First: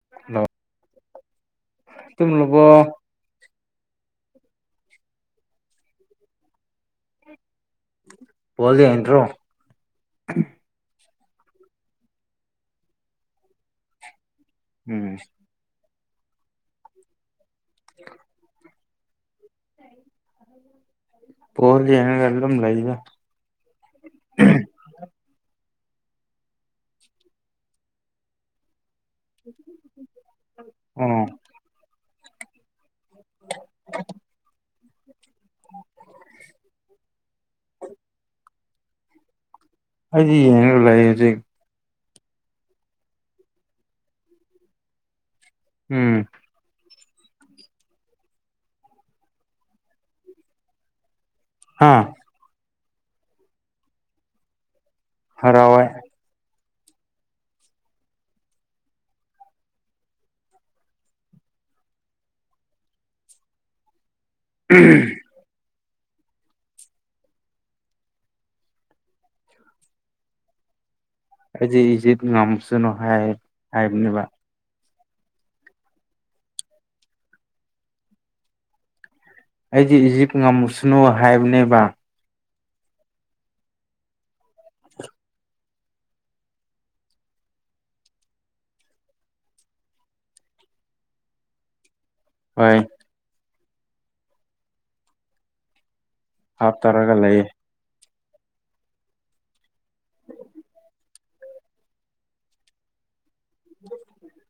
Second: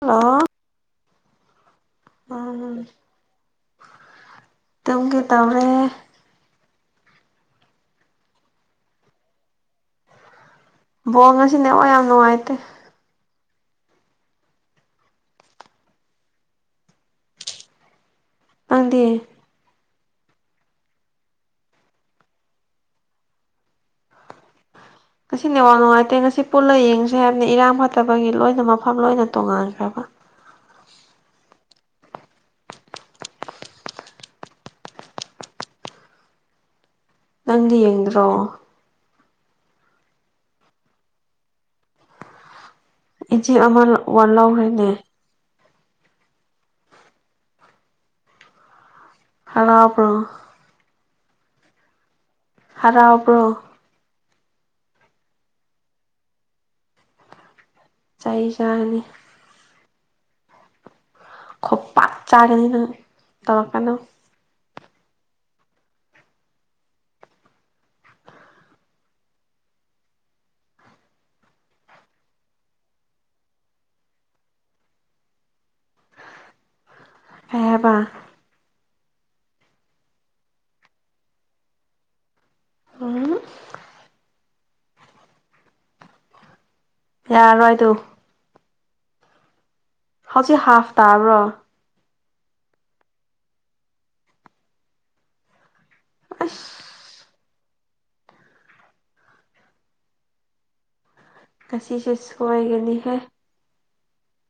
hello ꯇꯨꯝꯂꯕꯣ ꯎꯝ ꯇꯨꯝꯒꯦ ꯇꯧꯔꯦ ꯄꯣꯜ ꯌꯦꯡꯗ꯭ꯔꯣ ꯕꯣꯜ ꯉꯁꯤ ꯅꯦꯠꯋꯥꯛ ꯌꯥꯝ ꯅꯨꯡꯉꯥꯏꯇꯦ ꯎꯝ [inaudible] ꯅꯪꯗꯤ ꯕꯣꯜ ꯌꯦꯡꯉꯒ ꯂꯨꯝ ꯂꯩꯗ [unintelligible] ꯉꯁꯤ ꯅꯦꯠꯋꯥꯛ ꯅꯨꯡꯉꯥꯏꯇꯦ ꯉꯁꯤ ꯄꯨꯜꯂ ꯌꯦꯡꯁꯦ ꯍꯥꯏꯕꯅꯦ ꯏꯔꯥꯡ ꯐꯠꯇꯕꯒꯤ ꯂꯣꯏꯅꯃꯛ ꯐꯝ ꯂꯣꯏꯅ ꯇꯣꯉꯥꯟꯈ꯭ꯔꯕ ꯑꯣ [unintelligible] ꯅꯪꯗꯤ ꯌꯦꯡꯗ꯭ꯔꯣ ꯑꯩꯗꯤ ꯌꯦꯡꯔꯒ ꯂꯩꯌꯦ ꯍꯧꯖꯤꯛ ꯏꯆꯦ ꯑꯃꯔꯛ ꯋꯥꯠꯂꯧꯔꯦꯅꯦ ꯎꯝ ꯍꯔꯥꯎꯕ꯭ꯔꯣ ꯍꯥꯥ ꯍꯔꯥꯎꯕ꯭ꯔꯣ ꯍꯔꯥꯎꯋꯦ ꯆꯩ ꯆꯥꯅꯤ ꯈꯨꯄꯥꯛ ꯆꯥꯒꯅꯤ ꯅꯪ ꯇꯧꯔꯛꯀꯅꯨ ꯎꯝ ꯑꯩꯗꯤ ꯏꯖꯤꯞ ꯉꯝꯁꯅꯨ ꯍꯥꯏ ꯍꯥꯏꯕꯅꯦꯕ ꯀꯩ ꯍꯥꯢꯕ ꯑꯩꯗꯤ ꯏꯖꯤꯞ ꯉꯝꯃꯁꯅꯨ ꯍꯥꯏꯕꯅꯦꯕ ꯎꯝ ꯌꯥꯔꯣꯏ ꯗꯨ ꯍꯧꯖꯤꯛ ꯍꯥꯐ ꯇꯥꯕ꯭ꯔꯣ ꯍꯣꯏ ꯑꯁ ꯍꯥꯞꯇꯔꯒ ꯂꯩꯌꯦ ꯉꯁꯤꯁꯨ ꯁꯣꯢꯒꯅꯤꯍꯦ [inaudible]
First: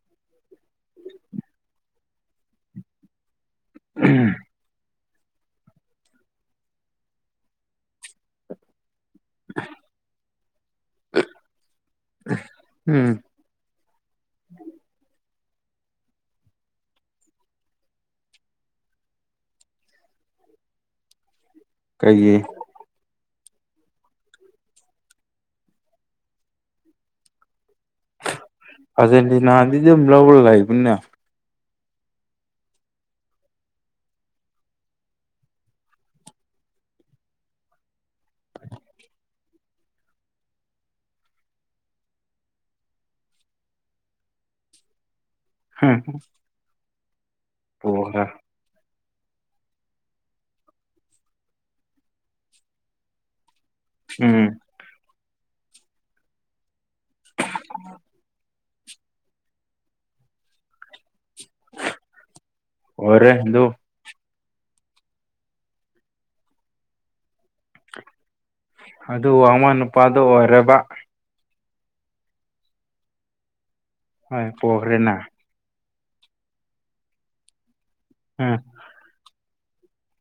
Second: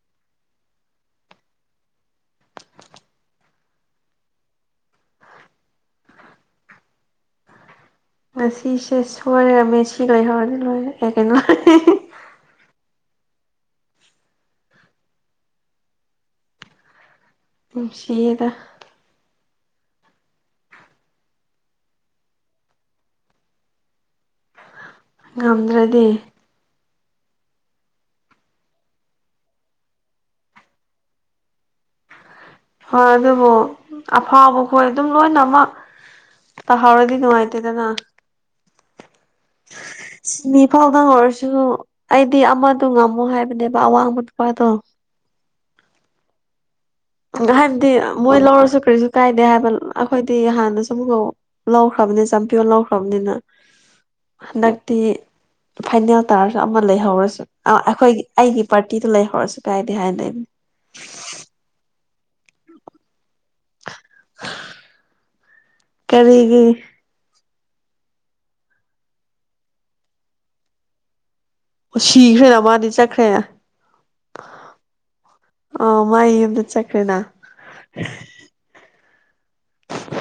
ꯎꯝ ꯉꯁꯤꯁꯦ ꯁꯣꯏꯔ ꯃꯦꯁꯤ ꯂꯩꯍꯧꯔꯗꯤ ꯂꯣꯏꯔꯦ ꯑꯦ ꯀꯩꯅꯣ ꯍꯦꯍꯦꯍꯦ ꯎꯝ ꯅꯨꯡꯁꯤꯌꯦꯗ ꯀꯩꯒꯤ ꯉꯝꯗ꯭ꯔꯗꯤ ꯑꯔꯖꯦꯟꯇꯤꯅꯥꯗꯤ ꯑꯗꯨꯝ ꯂꯧꯔ ꯂꯩꯕꯅꯦ ꯍꯣꯏ ꯑꯗꯨꯕꯨ ꯑꯐꯥꯎꯕꯈꯣꯏ ꯑꯗꯨꯝ ꯂꯣꯏꯅꯃꯛ ꯇꯥꯍꯧꯔꯗꯤ ꯅꯨꯡꯉꯥꯢꯇꯦꯗꯅꯥ [inaudible] ꯁꯤꯅꯤ ꯐꯥꯎꯗꯪ ꯑꯣꯏꯔꯁꯨ ꯑꯩꯗꯤ ꯑꯃꯗꯣ ꯉꯝꯃꯣ ꯍꯥꯏꯕꯅꯦꯕ ꯑꯋꯥꯡꯕ ꯅꯨꯄꯥꯗꯣ ꯍꯝ ꯍꯥꯏꯕꯗꯤ ꯃꯣꯏ ꯂꯧꯔꯁꯨ ꯀꯔꯤꯁꯨ ꯀꯥꯏꯗꯦ ꯍꯥꯏꯕ ꯑꯩꯈꯣꯏꯗꯤ ꯍꯥꯟꯅꯁꯨ ꯑꯃꯨꯛꯀ ꯂꯧꯈ꯭ꯔꯕꯅꯤ ꯆꯝꯄꯤꯌꯣꯟ ꯂꯧꯈ꯭ꯔꯕꯅꯤꯅ ꯎꯝ ꯍꯟꯗꯛꯇꯤ ꯐꯥꯏꯅꯦꯜ ꯇꯥꯔꯁꯨ ꯑꯃ ꯂꯩꯍꯧꯔꯁꯨ ꯑꯥ ꯑꯩꯈꯣꯏꯒꯤ ꯑꯩꯒꯤ ꯄꯥꯔꯇꯤꯗꯣ ꯂꯩꯍꯧꯔꯁꯨ ꯀꯥꯏꯗꯦ ꯍꯥꯏꯅ ꯂꯩꯕꯅꯦ ꯑꯣꯏꯔꯦ ꯑꯗꯨ ꯍꯥ ꯀꯔꯤꯒꯤ ꯑꯗꯨ ꯑꯃ ꯅꯨꯄꯥꯗꯨ ꯑꯣꯏꯔꯕ ꯑꯣ ꯁꯤꯈ꯭ꯔꯦꯅ ꯃꯥꯗꯤ ꯆꯠꯈ꯭ꯔꯦꯅ ꯍꯣꯏ ꯄꯣꯈ꯭ꯔꯦꯅ ꯑꯥ ꯃꯥꯏ ꯌꯨꯝꯗ ꯆꯠꯈ꯭ꯔꯦꯅ ꯎꯝ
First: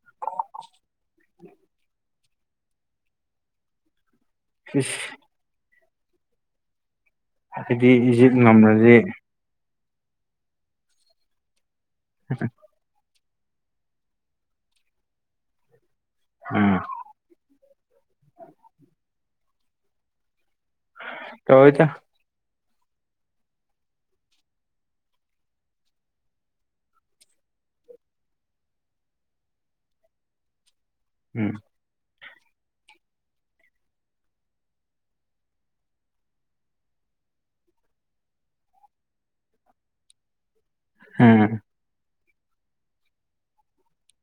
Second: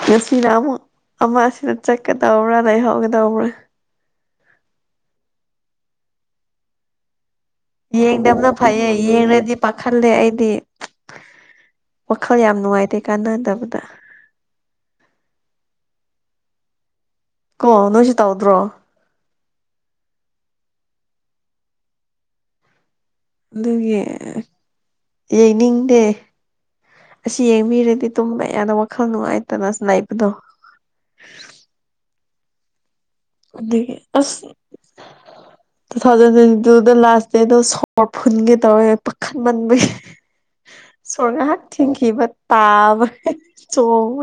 ꯉꯁꯤꯅ ꯑꯃꯨꯛ ꯑꯃꯁꯤꯅ ꯆꯠꯀꯗꯧꯔꯥ ꯂꯩꯍꯧꯒꯗꯧꯔ ꯢꯁ ꯑꯩꯗꯤ ꯏꯖꯤꯞ ꯌꯦꯡꯗꯕꯅ ꯐꯩꯌꯦ ꯉꯝꯔꯗꯤ ꯌꯦꯡꯔꯗꯤ ꯄꯥꯈꯠꯂꯦ ꯑꯩꯗꯤ ꯋꯥꯈꯜ ꯌꯥꯝ ꯅꯨꯡꯉꯥꯏꯇꯦ ꯀꯥꯟꯅꯥꯗꯕꯗ INAUDIBLE ꯀꯣ ꯅꯣꯏꯖꯨ ꯇꯧꯗ꯭ꯔꯣ ꯇꯧꯋꯦꯗ ꯑꯗꯨꯒꯤꯑꯥꯑꯣ ꯌꯦꯡꯅꯤꯡꯗꯦ ꯑꯥꯁꯤ ꯌꯦꯡꯕꯤꯔꯗꯤ ꯇꯨꯝꯕ ꯌꯥꯗ ꯋꯥꯈꯜ ꯅꯨꯡꯉꯥꯏꯇꯅ ꯂꯩꯕꯗꯣ ꯎꯪ ꯑꯗꯨꯒꯤ ꯑꯥꯁ INAUDIBLE ꯇꯨ ꯊꯥꯎꯖꯟ ꯇ꯭ꯋꯦꯟꯇꯤ ꯇꯨꯗ ꯂꯥꯁ ꯗꯦꯗꯣ ꯁꯣꯔ ꯐꯨꯟꯒꯦ ꯇꯧꯋꯦ ꯄꯥꯈꯠꯃꯟꯕꯒꯤ ꯁꯣꯔ ꯎꯝ ꯉꯥꯏꯍꯥꯛ ꯊꯤꯡꯈꯤꯕ ꯇꯥꯕ ꯍꯦ ꯆꯣꯡ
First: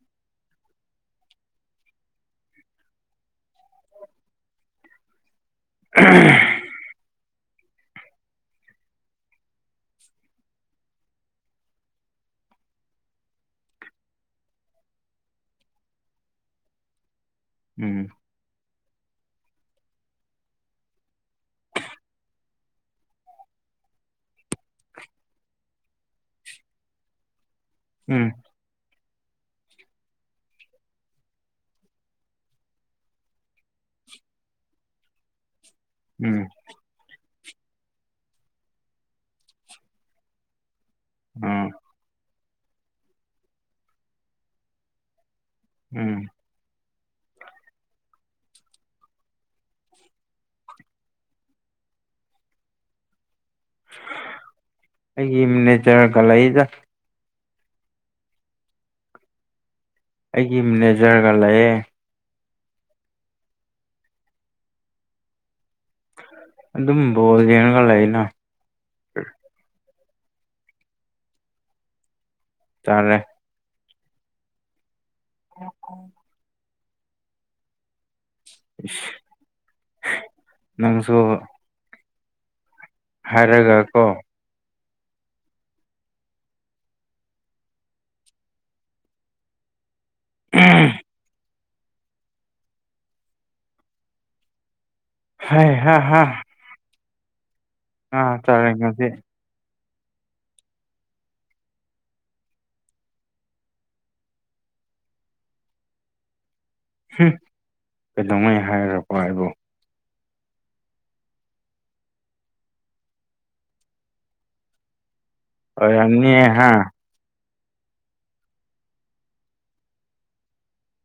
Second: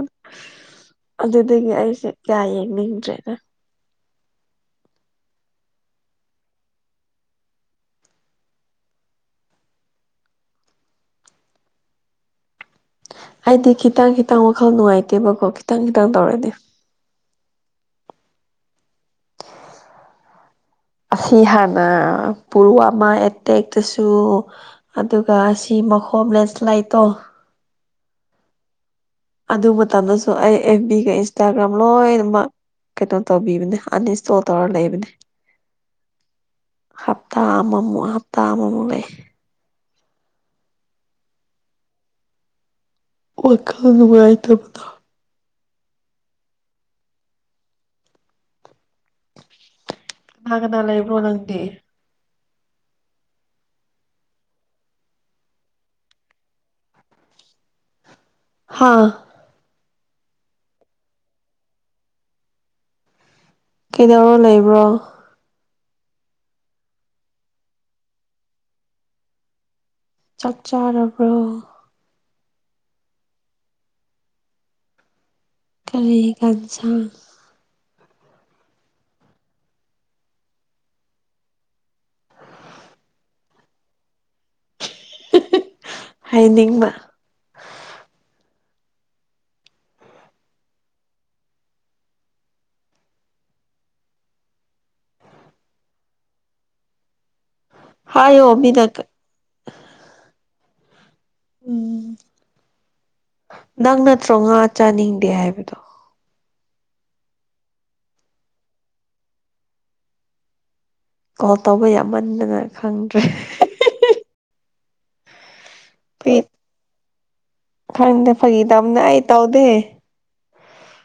ꯑꯗꯨꯗꯒꯤ ꯑꯩꯁꯦ ꯀꯌꯥ ꯌꯦꯡꯅꯤꯡꯗ꯭ꯔꯦꯗ INAUDIBLE ꯑꯩꯗꯤ ꯈꯤꯇꯪ ꯈꯤꯇꯪ ꯋꯥꯈꯜ ꯅꯨꯡꯉꯥꯏꯇꯦꯕꯀꯣ ꯈꯤꯇꯪ ꯈꯤꯇꯪ ꯇꯧꯔꯗꯤ ꯎꯪꯎꯪꯝ INAUDIBLE ꯑꯁꯤ ꯍꯥꯟꯅ ꯄꯨꯔꯨ ꯑꯃ ꯑꯦꯇꯦꯛꯇꯁꯨ ꯑꯗꯨꯒ ꯁꯤꯃꯥ ꯍꯣꯝꯂꯦꯁ ꯂꯩꯇꯣ ꯎꯪ ꯑꯗꯨ ꯃꯇꯝꯗꯁꯨ ꯑꯩ ꯑꯦꯐ ꯕꯤꯒ ꯏꯟꯁꯇꯥꯒ꯭ꯔꯥꯝ ꯂꯣꯏꯅꯃꯛ ꯀꯩꯅꯣ ꯇꯧꯕꯤꯕꯅꯦ ꯑꯟꯏꯟꯁꯇꯣꯜ ꯇꯧꯔꯒ ꯂꯩꯕꯅꯦ INAUDIBLE ꯊꯥ ꯑꯃꯃꯨꯛ ꯍꯞꯇꯥ ꯑꯃꯃꯨꯛ ꯂꯩ INAUDIBLE ꯋꯥꯈꯜ ꯅꯨꯡꯉꯥꯢꯇꯕꯗꯣ INAUDIBLE ꯀꯥꯅ- ꯀꯥꯅ ꯂꯩꯕ꯭ꯔꯣ ꯅꯪꯗꯤ ꯑꯩꯒꯤ ꯃꯦꯅꯦꯖꯔꯒ ꯂꯩꯗ ꯍꯥꯥꯑꯥ ꯑꯩꯒꯤ ꯃꯦꯅꯦꯖꯔꯒ ꯂꯩꯌꯦ ꯀꯩꯗꯧꯔ ꯂꯩꯕ꯭ꯔꯣ ꯑꯗꯨꯝ ꯕꯣꯜ ꯌꯦꯡꯔꯒ ꯂꯩꯌꯦꯅ ꯆꯥꯛ- ꯆꯥꯔꯕ꯭ꯔꯣ ꯆꯥꯔꯦ UNINTELLIGIBLE ꯢꯁ ꯅꯪꯖꯨ ꯍꯥꯢꯔꯒ ꯀꯣ ꯍꯥꯏꯅꯤꯡꯕ INAUDIBLE ꯍꯥꯏ ꯍꯥ ꯍꯥ ꯑꯥ ꯍꯥꯏꯌꯣ ꯃꯤꯅ ꯆꯔꯥꯢꯉꯥꯟꯕꯤ ꯎꯝ ꯅꯪ ꯅꯠꯇ꯭ꯔꯣ ꯉꯥ ꯆꯥꯅꯤꯡꯗꯦ ꯍꯥꯏꯕꯗꯣ ꯍꯨꯡ ꯀꯩꯗꯧꯉꯩ ꯍꯥꯏꯔꯛꯄ ꯑꯩꯕꯨ ꯀꯣꯜ ꯇꯧꯕ ꯌꯥꯝꯃꯟꯗꯅ ꯈꯪꯗ꯭ꯔꯦ ꯍꯤꯍꯤ ꯑꯣ ꯌꯥꯝꯅꯤ ꯍꯥ ꯈꯪꯏꯗ ꯐꯒꯤ ꯇꯧꯕꯅꯦ ꯑꯩ ꯇꯧꯗꯦ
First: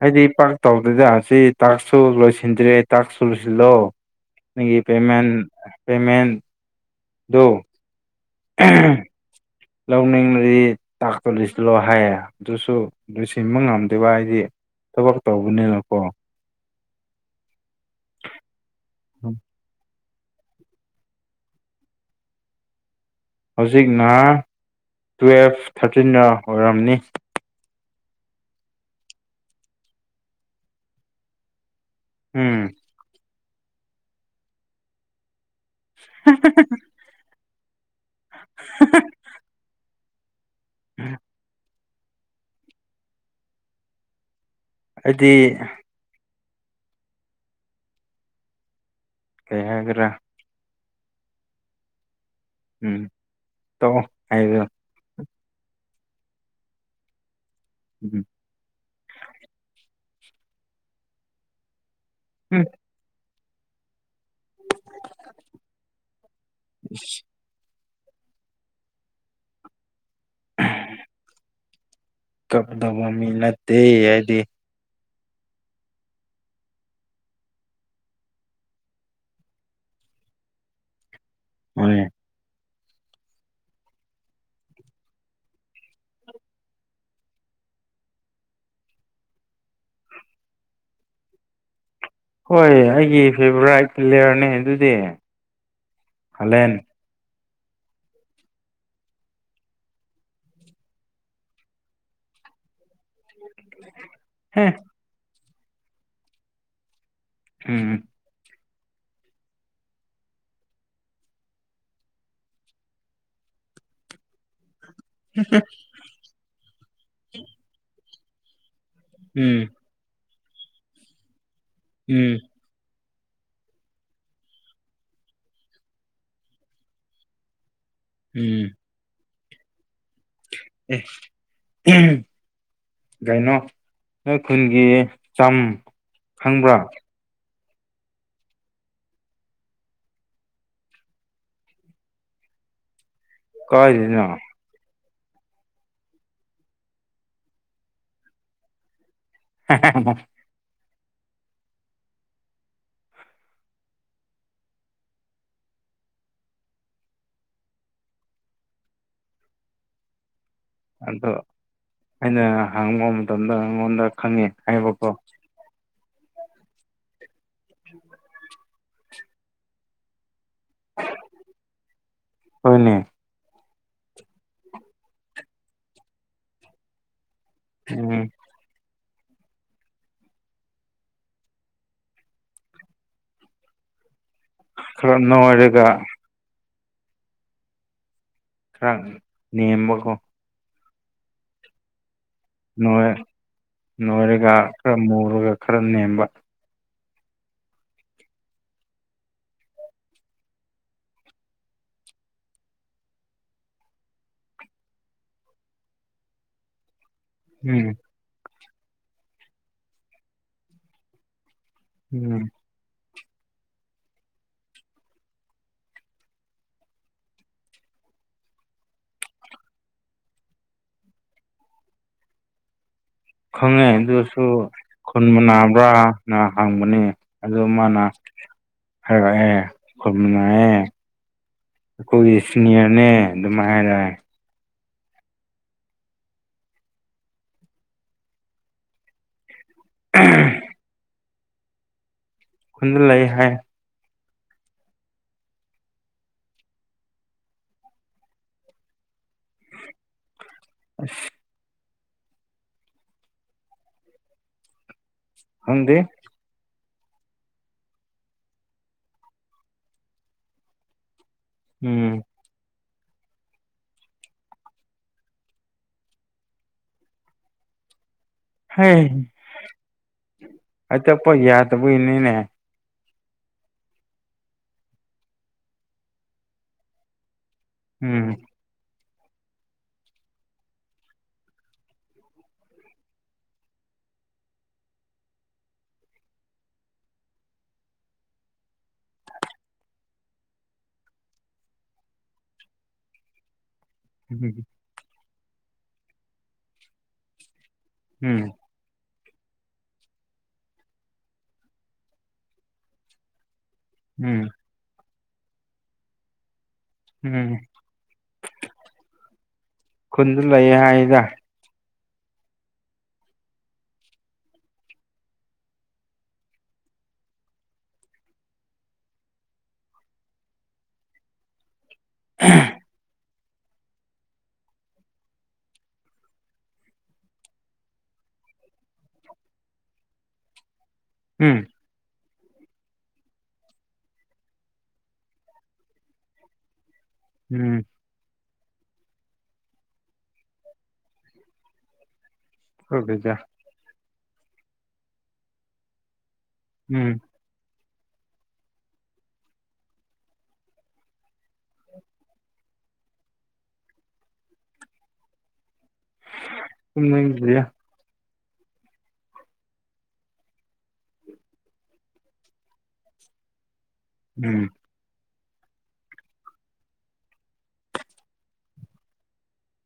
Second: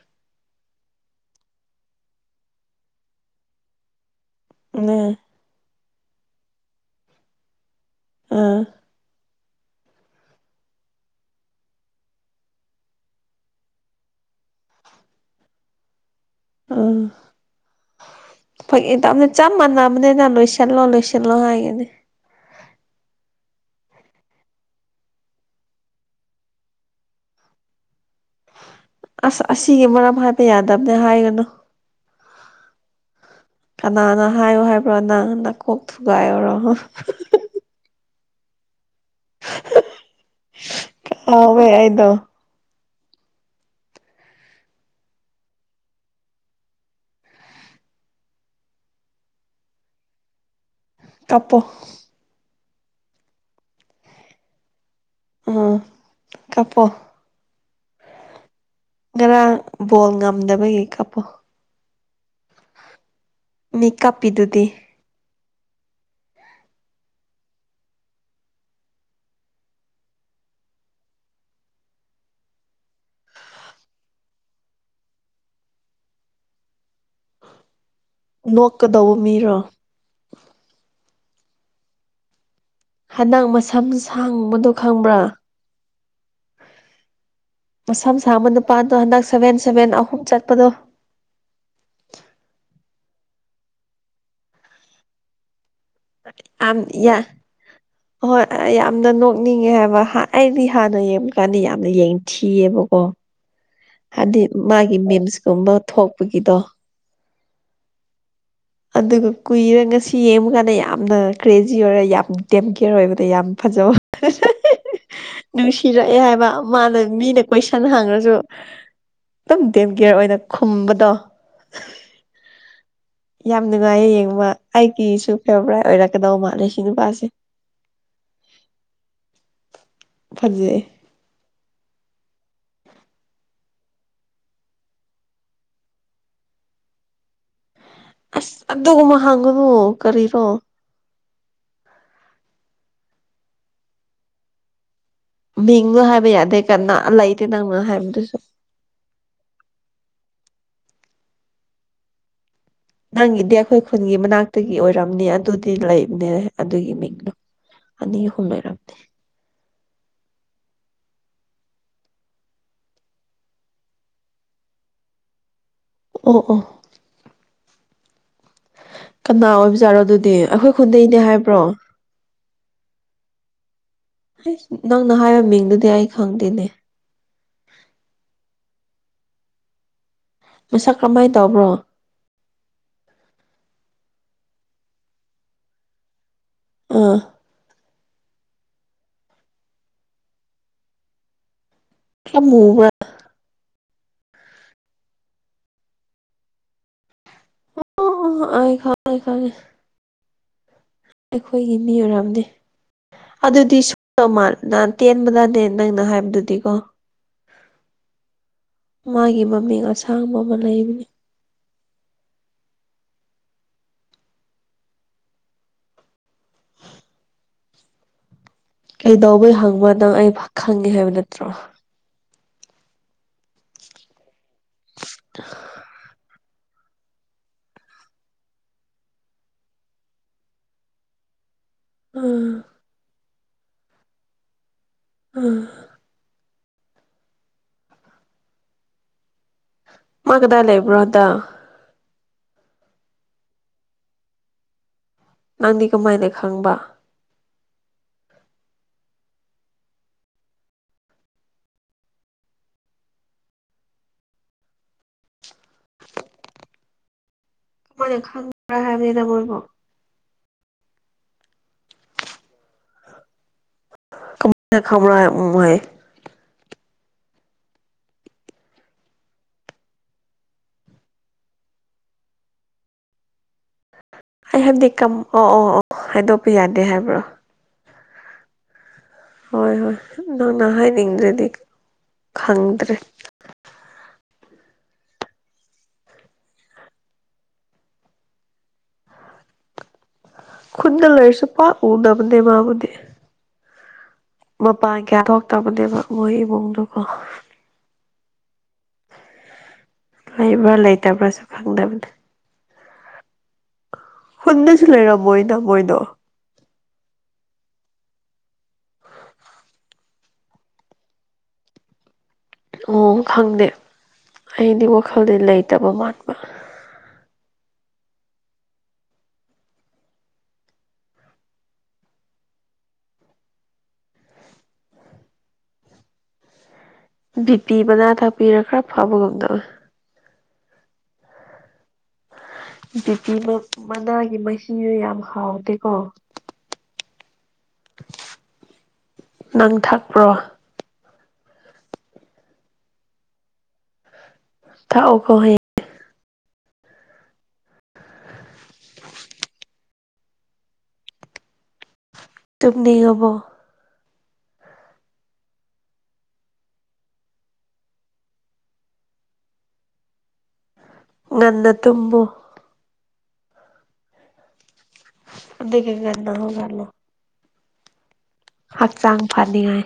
ꯑꯩꯗꯤ ꯄꯥꯛ ꯇꯧꯗ꯭ꯔꯦꯗ ꯁꯤ ꯇꯥꯛꯁꯨ ꯂꯣꯏꯁꯤꯟꯗ꯭ꯔꯦ ꯇꯥꯛꯁꯨ ꯂꯣꯏꯁꯤꯜꯂꯣ ꯅꯪꯒꯤ ꯎꯝ ꯄꯦꯃꯦꯟ ꯄꯦꯃꯦꯟꯗꯣ ꯑꯥ ꯂꯧꯅꯤꯡꯂꯗꯤ ꯇꯥꯛꯁꯇꯣ ꯂꯣꯢꯁꯤꯜꯂꯣ ꯍꯥꯏꯌꯦ ꯑꯗꯨꯁꯨ ꯂꯣꯢꯁꯤꯟꯕ ꯉꯝꯗꯕ ꯍꯥꯏꯗꯤ ꯊꯕꯛ ꯇꯧꯕꯅꯤꯅꯀꯣ ꯎꯝ ꯐꯩꯒꯤ ꯇꯧꯕꯅ ꯆꯞ ꯃꯥꯟꯅ ꯕꯅꯦꯅ ꯂꯣꯏꯁꯤꯜꯂꯣ ꯂꯣꯏꯁꯤꯜꯂꯣ ꯍꯥꯏꯒꯅꯤ ꯍꯧꯖꯤꯛꯅ ꯇꯨꯋꯦꯜꯐ ꯊꯥꯔꯇꯤꯟꯔ ꯑꯣꯏꯔꯝꯅꯤ ꯑꯁ ꯑꯁꯤꯒꯤ ꯃꯔꯝ ꯍꯥꯢꯕ ꯌꯥꯗꯕꯅꯦ ꯍꯥꯏꯒꯅꯨ ꯎꯝ ꯀꯅꯥꯅ ꯍꯥꯏꯌꯣ ꯍꯥꯏꯕ꯭ꯔꯣ ꯅꯪ ꯅꯀꯣꯛ ꯊꯨꯒꯥꯏꯌꯣꯔꯣ ꯍꯥꯍꯥꯍꯥ ꯍꯥꯍꯥ ꯍꯥ ꯀꯥꯎꯋꯦ ꯑꯩꯗꯣ ꯑꯩꯗꯤ ꯀꯩ ꯍꯥꯏꯒꯦꯔ ꯀꯞꯄꯣ ꯎꯝ ꯇꯣꯛꯑꯣ ꯍꯥꯏꯒꯦꯔ ꯎꯝ ꯀꯞꯄꯣ ꯎꯝ ꯉꯔꯥꯡ ꯕꯣꯜ ꯉꯝꯗꯕꯒꯤ ꯀꯞꯄꯣ ꯎꯝ ꯃꯤ ꯀꯞꯄꯤꯗꯨꯗꯤ ꯢꯁ ꯑꯥ ꯀꯞꯗꯕ ꯃꯤ ꯅꯠꯇꯦ ꯑꯩꯗꯤ ꯅꯣꯛꯀꯗꯧꯕ ꯃꯤꯔꯣ ꯍꯣꯏ ꯍꯟꯗꯛ ꯃꯁꯝ ꯁꯥꯡꯕꯗꯣ ꯈꯪꯕ꯭ꯔꯥ ꯃꯁꯝ ꯁꯥꯥꯡꯕ ꯅꯨꯄꯥꯗꯣ ꯍꯟꯗꯛ ꯁꯚꯦꯟ ꯁꯚꯦꯟ ꯑꯍꯨꯝ ꯆꯠꯄꯗꯣ ꯍꯣꯏ ꯑꯩꯒꯤ ꯐꯦꯚꯣꯔꯥꯏꯠ ꯄ꯭ꯂꯦꯌꯔꯅꯦ ꯑꯗꯨꯗꯤ ꯑ ꯍꯂꯦꯟ ꯌꯥꯝ ꯌꯥ [inaudible] ꯑꯍꯣꯏ ꯌꯥꯝꯅ ꯅꯣꯛꯅꯤꯡꯉꯦ ꯍꯥꯏꯕ ꯑꯩꯗꯤ ꯍꯥꯟꯅ ꯌꯦꯡꯕꯀꯥꯟꯗ ꯌꯥꯝꯅ ꯌꯦꯡꯊꯤꯌꯦꯕꯀꯣ [inaudible] ꯍꯥꯏꯗꯤ ꯍꯦ ꯃꯥꯒꯤ ꯃꯤꯝꯁꯀꯨꯝꯕ ꯊꯣꯛꯄꯒꯤꯗꯣ ꯎꯝ ꯑꯗꯨꯒ ꯀꯨꯏꯔ ꯉꯁꯤ ꯌꯦꯡꯕꯀꯥꯟꯗ ꯌꯥꯝꯅ ꯀ꯭ꯔꯦꯖꯤ ꯑꯣꯏꯔ ꯌꯥꯝ ꯗꯦꯝꯀꯤꯌꯔ ꯑꯣꯏꯕꯗ ꯌꯥꯝ ꯐ ꯖꯕ ꯑ ꯍꯦꯍꯦꯍꯦ ꯅꯨꯡꯁꯤꯔꯛꯑꯦ ꯍꯥꯏꯕ ꯃꯥꯅ ꯃꯤꯅ ꯀꯣꯏꯁꯟ ꯍꯪꯔꯁꯨ ꯗꯨꯝ ꯎꯝ ꯗꯦꯝꯀꯦꯌꯔ ꯑꯣꯏꯅ ꯈꯨꯝꯕꯗꯣ ꯎꯝ ꯌꯥꯝ ꯅꯨꯡꯉꯥꯏꯌꯦ ꯌꯦꯡꯕ ꯑꯩꯒꯤꯁꯨ ꯐꯦꯕꯔꯥꯏꯠ ꯑꯣꯏꯔꯛꯀꯗꯧ ꯃꯥꯜꯂꯦ ꯁꯤ ꯅꯨꯄꯥꯁꯦ ꯎꯝ ꯐꯖꯩꯌꯦ ꯎꯝ ꯀꯩꯅꯣ ꯅꯣꯏ ꯈꯨꯟꯒꯤ ꯆꯝ ꯈꯪꯕ꯭ꯔꯥ ꯑꯁ ꯑꯗꯨꯒꯨꯝꯕ ꯍꯪꯒꯅꯨ ꯀꯔꯤꯔꯣ ꯀꯥꯏꯗꯦꯅ ꯃꯤꯡꯗꯣ ꯍꯥꯏꯕ ꯌꯥꯗꯦ ꯀꯥꯅ ꯂꯩꯇꯦ ꯅꯪꯅ ꯍꯥꯏꯕꯗꯨꯁꯨ ꯍꯦꯍꯦꯍꯦꯍꯦ ꯅꯪꯒꯤꯗꯤ ꯑꯩꯈꯣꯏ ꯈꯨꯟꯒꯤ ꯃꯅꯥꯛꯇꯒꯤ ꯑꯣꯏꯔꯝꯅꯤ ꯑꯗꯨꯗꯤ ꯂꯩꯕꯅꯦ ꯑꯗꯨꯒꯤ ꯃꯤꯡꯗꯨ ꯑꯅꯤ ꯑꯍꯨꯝ ꯂꯩꯔꯝꯅꯤ [inaudible] ꯑꯗꯣ ꯑꯩꯅ ꯍꯪꯕ ꯃꯇꯝꯗ ꯑꯩꯉꯣꯟꯗ ꯈꯪꯉꯦ ꯍꯥꯏꯕꯀꯣ ꯑꯣ ꯑꯣ [inaudible] ꯀꯅꯥ ꯑꯣꯏꯕꯖꯥꯔꯣ ꯑꯗꯨꯗꯤ ꯑꯩꯈꯣꯏ ꯈꯨꯟꯗꯩꯅꯦ ꯍꯥꯏꯕ꯭ꯔꯣ ꯍꯣꯏꯅꯦ ꯍꯩꯁ ꯅꯪꯅ ꯍꯥꯏꯕ ꯃꯤꯡꯗꯨꯗꯤ ꯑꯩ ꯈꯪꯗꯦꯅꯦ ꯎꯝ ꯃꯁꯛ ꯀꯔꯝꯃꯥꯏꯅ ꯇꯧꯕ꯭ꯔꯣ ꯈꯔ ꯅꯣꯏꯔꯒ ꯑꯥ ꯈꯔ ꯅꯦꯝꯕꯀꯣ ꯈꯔ ꯃꯨꯕ꯭ꯔ ꯅꯣꯏ ꯅꯣꯏꯔꯒ ꯈꯔ ꯃꯨꯔꯒ ꯈꯔ ꯅꯦꯝꯕ ꯑꯣꯈ ꯑꯩ ꯈꯪꯉꯦ ꯈꯉꯦ ꯑꯩꯈꯣꯏꯒꯤ ꯃꯤ ꯑꯣꯏꯔꯝꯅꯤ ꯑꯗꯨꯗꯤ ꯁꯣ ꯇꯧ ꯃꯥꯜ ꯅꯍꯥꯟ ꯇꯦꯟꯕꯗꯅꯦ ꯅꯪꯅ ꯍꯥꯏꯕꯗꯨꯗꯤꯀꯣ ꯎꯝ ꯃꯥꯒꯤ ꯃꯃꯤꯡ ꯑꯁꯥꯡꯕ ꯑꯃ ꯂꯩꯕꯅꯦ ꯎꯝ ꯀꯩꯗꯧꯕ ꯍꯪꯕ ꯅꯪ ꯑꯩ ꯈꯪꯉꯦ ꯍꯥꯏꯕ ꯅꯠꯇ꯭ꯔꯣ ꯈꯪꯉꯦ ꯑꯗꯨ ꯑꯣꯏꯁꯨ ꯈꯨꯟ ꯃꯥꯟꯅꯕ꯭ꯔꯥ ꯅ ꯍꯥꯡꯕꯅꯤ ꯑꯗꯨ ꯃꯥꯅ ꯍꯥꯏꯔꯛꯑꯦ ꯈꯨꯟ ꯃꯥꯟꯅꯩꯌꯦ ꯑꯩꯈꯣꯏꯒꯤ ꯎꯝ ꯁꯤꯅꯤꯌꯔꯅꯦ ꯑꯗꯨꯝꯥꯏ ꯍꯥꯏꯔꯛꯑꯦ ꯑꯝ ꯃꯥ ꯀꯗꯥꯏ ꯂꯩꯕ꯭ꯔ ꯍꯟꯗꯛ ꯈꯨꯟꯗ ꯂꯩ ꯍꯥꯏ ꯅꯪꯗꯤ ꯀꯃꯥꯏꯅ ꯈꯪꯕ ꯑꯁ ꯈꯪꯗꯦ ꯀꯃꯥꯏꯅ ꯈꯪꯕ꯭ꯔꯥ ꯍꯥꯏꯕꯅꯤꯗ ꯃꯣꯏꯕꯨ ꯎꯝ ꯀꯃꯥꯏ ꯈꯪꯕꯔ ꯍꯥꯏꯔ ꯎꯪ ꯍꯥꯏ ꯍꯦ ꯍꯥꯏꯗꯣꯛꯄ ꯌꯥꯗꯕꯩꯅꯤꯅꯦ ꯑꯩ ꯍꯥꯏꯕꯗꯤ ꯀꯝ ꯑꯣ ꯑꯣ ꯑꯣ ꯍꯥꯏꯗꯣꯛꯄ ꯌꯥꯗꯦ ꯍꯥꯏꯕ꯭ꯔꯣ ꯎꯝ ꯍꯣꯏ ꯍꯣꯏ ꯅꯪꯅ ꯍꯥꯏꯅꯤꯡꯗ꯭ꯔꯗꯤ ꯈꯪꯗ꯭ꯔꯦ ꯈꯨꯨꯟꯗ ꯂꯩꯁꯨ ꯄꯥꯛ ꯎꯗꯕꯅꯦ ꯃꯥꯕꯨꯗꯤ ꯎꯝ ꯃꯄꯥꯟ ꯀꯌꯥ ꯊꯣꯛꯇꯕꯅꯦꯕ ꯃꯣꯏ ꯏꯃꯨꯡꯡꯗꯨꯀꯣ ꯎꯝ ꯂꯩꯕ꯭ꯔꯥ ꯂꯩꯇꯕ꯭ꯔꯥꯁꯨ ꯈꯪꯗꯕꯅꯤ ꯎꯝ ꯍꯨꯟꯗꯁꯨ ꯂꯩꯔꯝꯃꯣꯏꯅ ꯃꯣꯏꯗꯣ ꯎꯝ ꯈꯨꯟꯗ ꯂꯩꯌꯦ ꯍꯥꯏꯗ ꯎ ꯈꯪꯗꯦ ꯑꯩꯗꯤ ꯋꯥꯈꯜꯗꯤ ꯂꯩꯇꯕ ꯃꯥꯟꯕ [unintelligible] ꯕꯤ ꯄꯤ ꯃꯕꯅꯥ ꯊꯥꯛꯄꯤꯔꯥ ꯈꯔ ꯐꯕꯒꯨꯝꯗꯕ ꯇꯧꯋꯦ ꯎꯝ ꯕꯣ ꯄꯤ ꯃꯅꯥꯒꯤ ꯃꯍꯤꯗꯣ ꯌꯥꯝ ꯍꯥꯎꯇꯦꯀꯣ ꯎꯝ ꯅꯪ ꯊꯥꯛꯄ꯭ꯔꯣ ꯊꯛꯗꯦꯗ ꯊꯛ ꯑꯣꯀꯣ ꯍꯌꯦꯡ ꯎꯝ ꯇꯨꯝꯅꯤꯡꯉꯕꯣ ꯇꯨꯝꯅꯤꯡꯗ꯭ꯔꯤꯗ ꯉꯟꯅ ꯇꯨꯝꯃꯨ ꯎꯝ ꯑꯗꯨꯒ ꯉꯟꯅ ꯍꯧꯒꯠꯂꯣ ꯍꯛꯆꯥꯡ ꯐꯅꯤꯡꯉꯥꯏ